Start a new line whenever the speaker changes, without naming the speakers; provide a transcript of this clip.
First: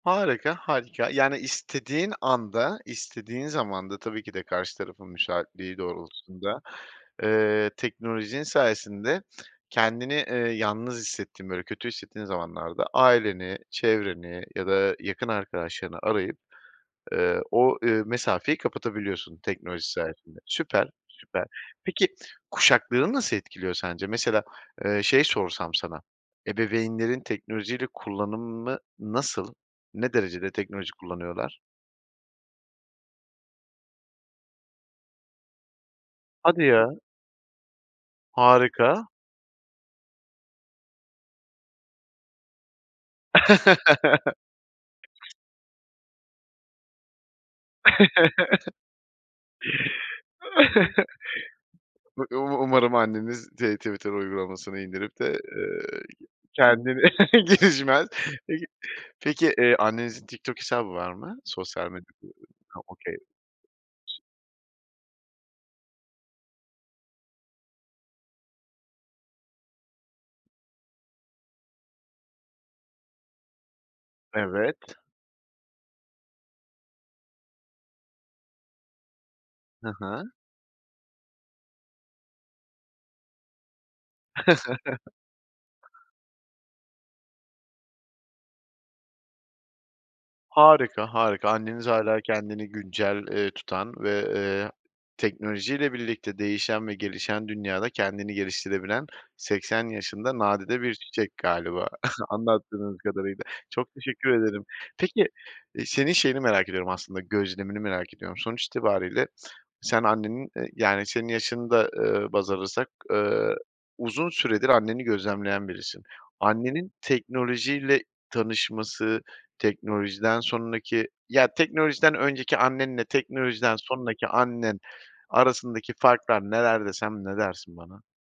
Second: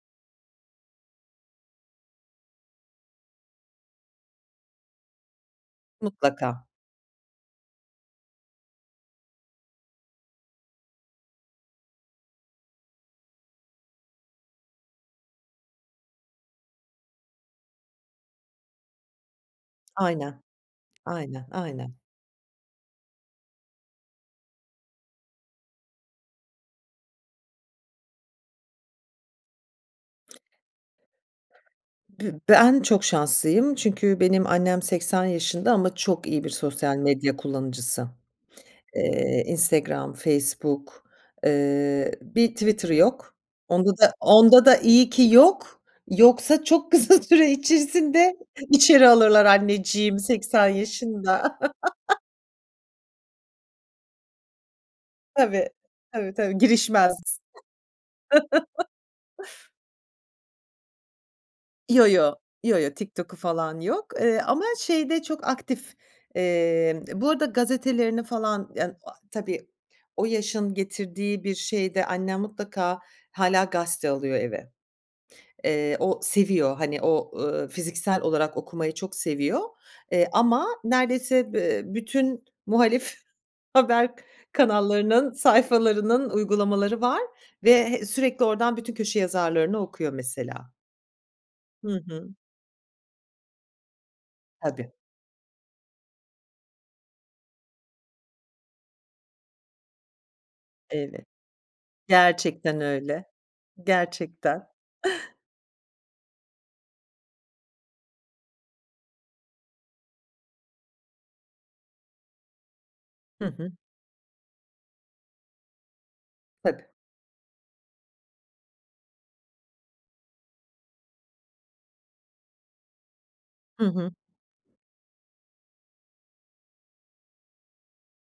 Harika, harika, yani istediğin anda, istediğin zamanda, tabii ki de karşı tarafın müsaitliği doğrultusunda,
Mutlaka.
eee, teknolojinin sayesinde kendini, eee, yalnız hissettiğin böyle kötü hissettiğin zamanlarda aileni, çevreni ya da yakın arkadaşlarını arayıp, eee, o, eee, mesafeyi kapatabiliyorsun teknoloji sayesinde.
Aynen,
Süper, süper.
aynen, aynen.
Peki, kuşakları nasıl etkiliyor sence? Mesela, eee, şey sorsam sana, ebeveynlerin teknolojiyle kullanımı nasıl? Ne derecede teknoloji kullanıyorlar?
Bü ben çok şanslıyım çünkü benim annem 80 yaşında ama çok iyi bir
Hadi
sosyal
ya.
medya kullanıcısı.
Harika.
Eee, Instagram, Facebook, eee, bir Twitter'ı yok. Onda da, onda da, iyi ki yok. Yoksa çok kısa süre içerisinde içeri alırlar anneciğimi 80 yaşında.
Um umarım anneniz de Twitter uygulamasını indirip de,
Tabii,
eee,
tabii, tabii,
kendini
girişmez.
geçmez. Peki, annenizin TikTok hesabı var mı? Sosyal
Yo
medya
yo,
[unintelligible]
yo
ha
yo
okay.
TikTok'u falan yok, eee, ama şeyde çok aktif. Eee, bu arada gazetelerini falan, yani, a tabii o yaşın getirdiği bir şeyde annem mutlaka hâlâ gazete alıyor eve.
Evet.
Eee, o seviyor, hani, o, ııı, fiziksel olarak okumayı çok seviyor,
Hı
eee,
hı.
ama neredeyse be bütün muhalif haber kanallarının sayfalarının uygulamaları var ve, eee, sürekli oradan bütün köşe yazarlarını okuyor mesela.
Harika, harika, anneniz
Hı
hâlâ
hı.
kendini güncel, eee, tutan ve, eee,
Tabii.
teknolojiyle birlikte değişen ve gelişen dünyada kendini geliştirebilen 80 yaşında, nadide bir
Evet.
çiçek galiba
Gerçekten
anlattığınız
öyle.
kadarıyla. Çok teşekkür ederim.
Gerçekten.
Peki, eee, senin şeyini merak ediyorum aslında, gözlemini merak ediyorum. Sonuç itibariyle sen annenin, eee, yani senin yaşını da baz alırsak,
Hı
eee,
hı.
uzun süredir anneni gözlemleyen birisin.
Tabii.
Annenin teknolojiyle tanışması, teknolojiden sonraki, ya teknolojiden önceki annenle teknolojiden
Hı hı.
sonraki annen arasındaki farklar neler desem, ne dersin bana?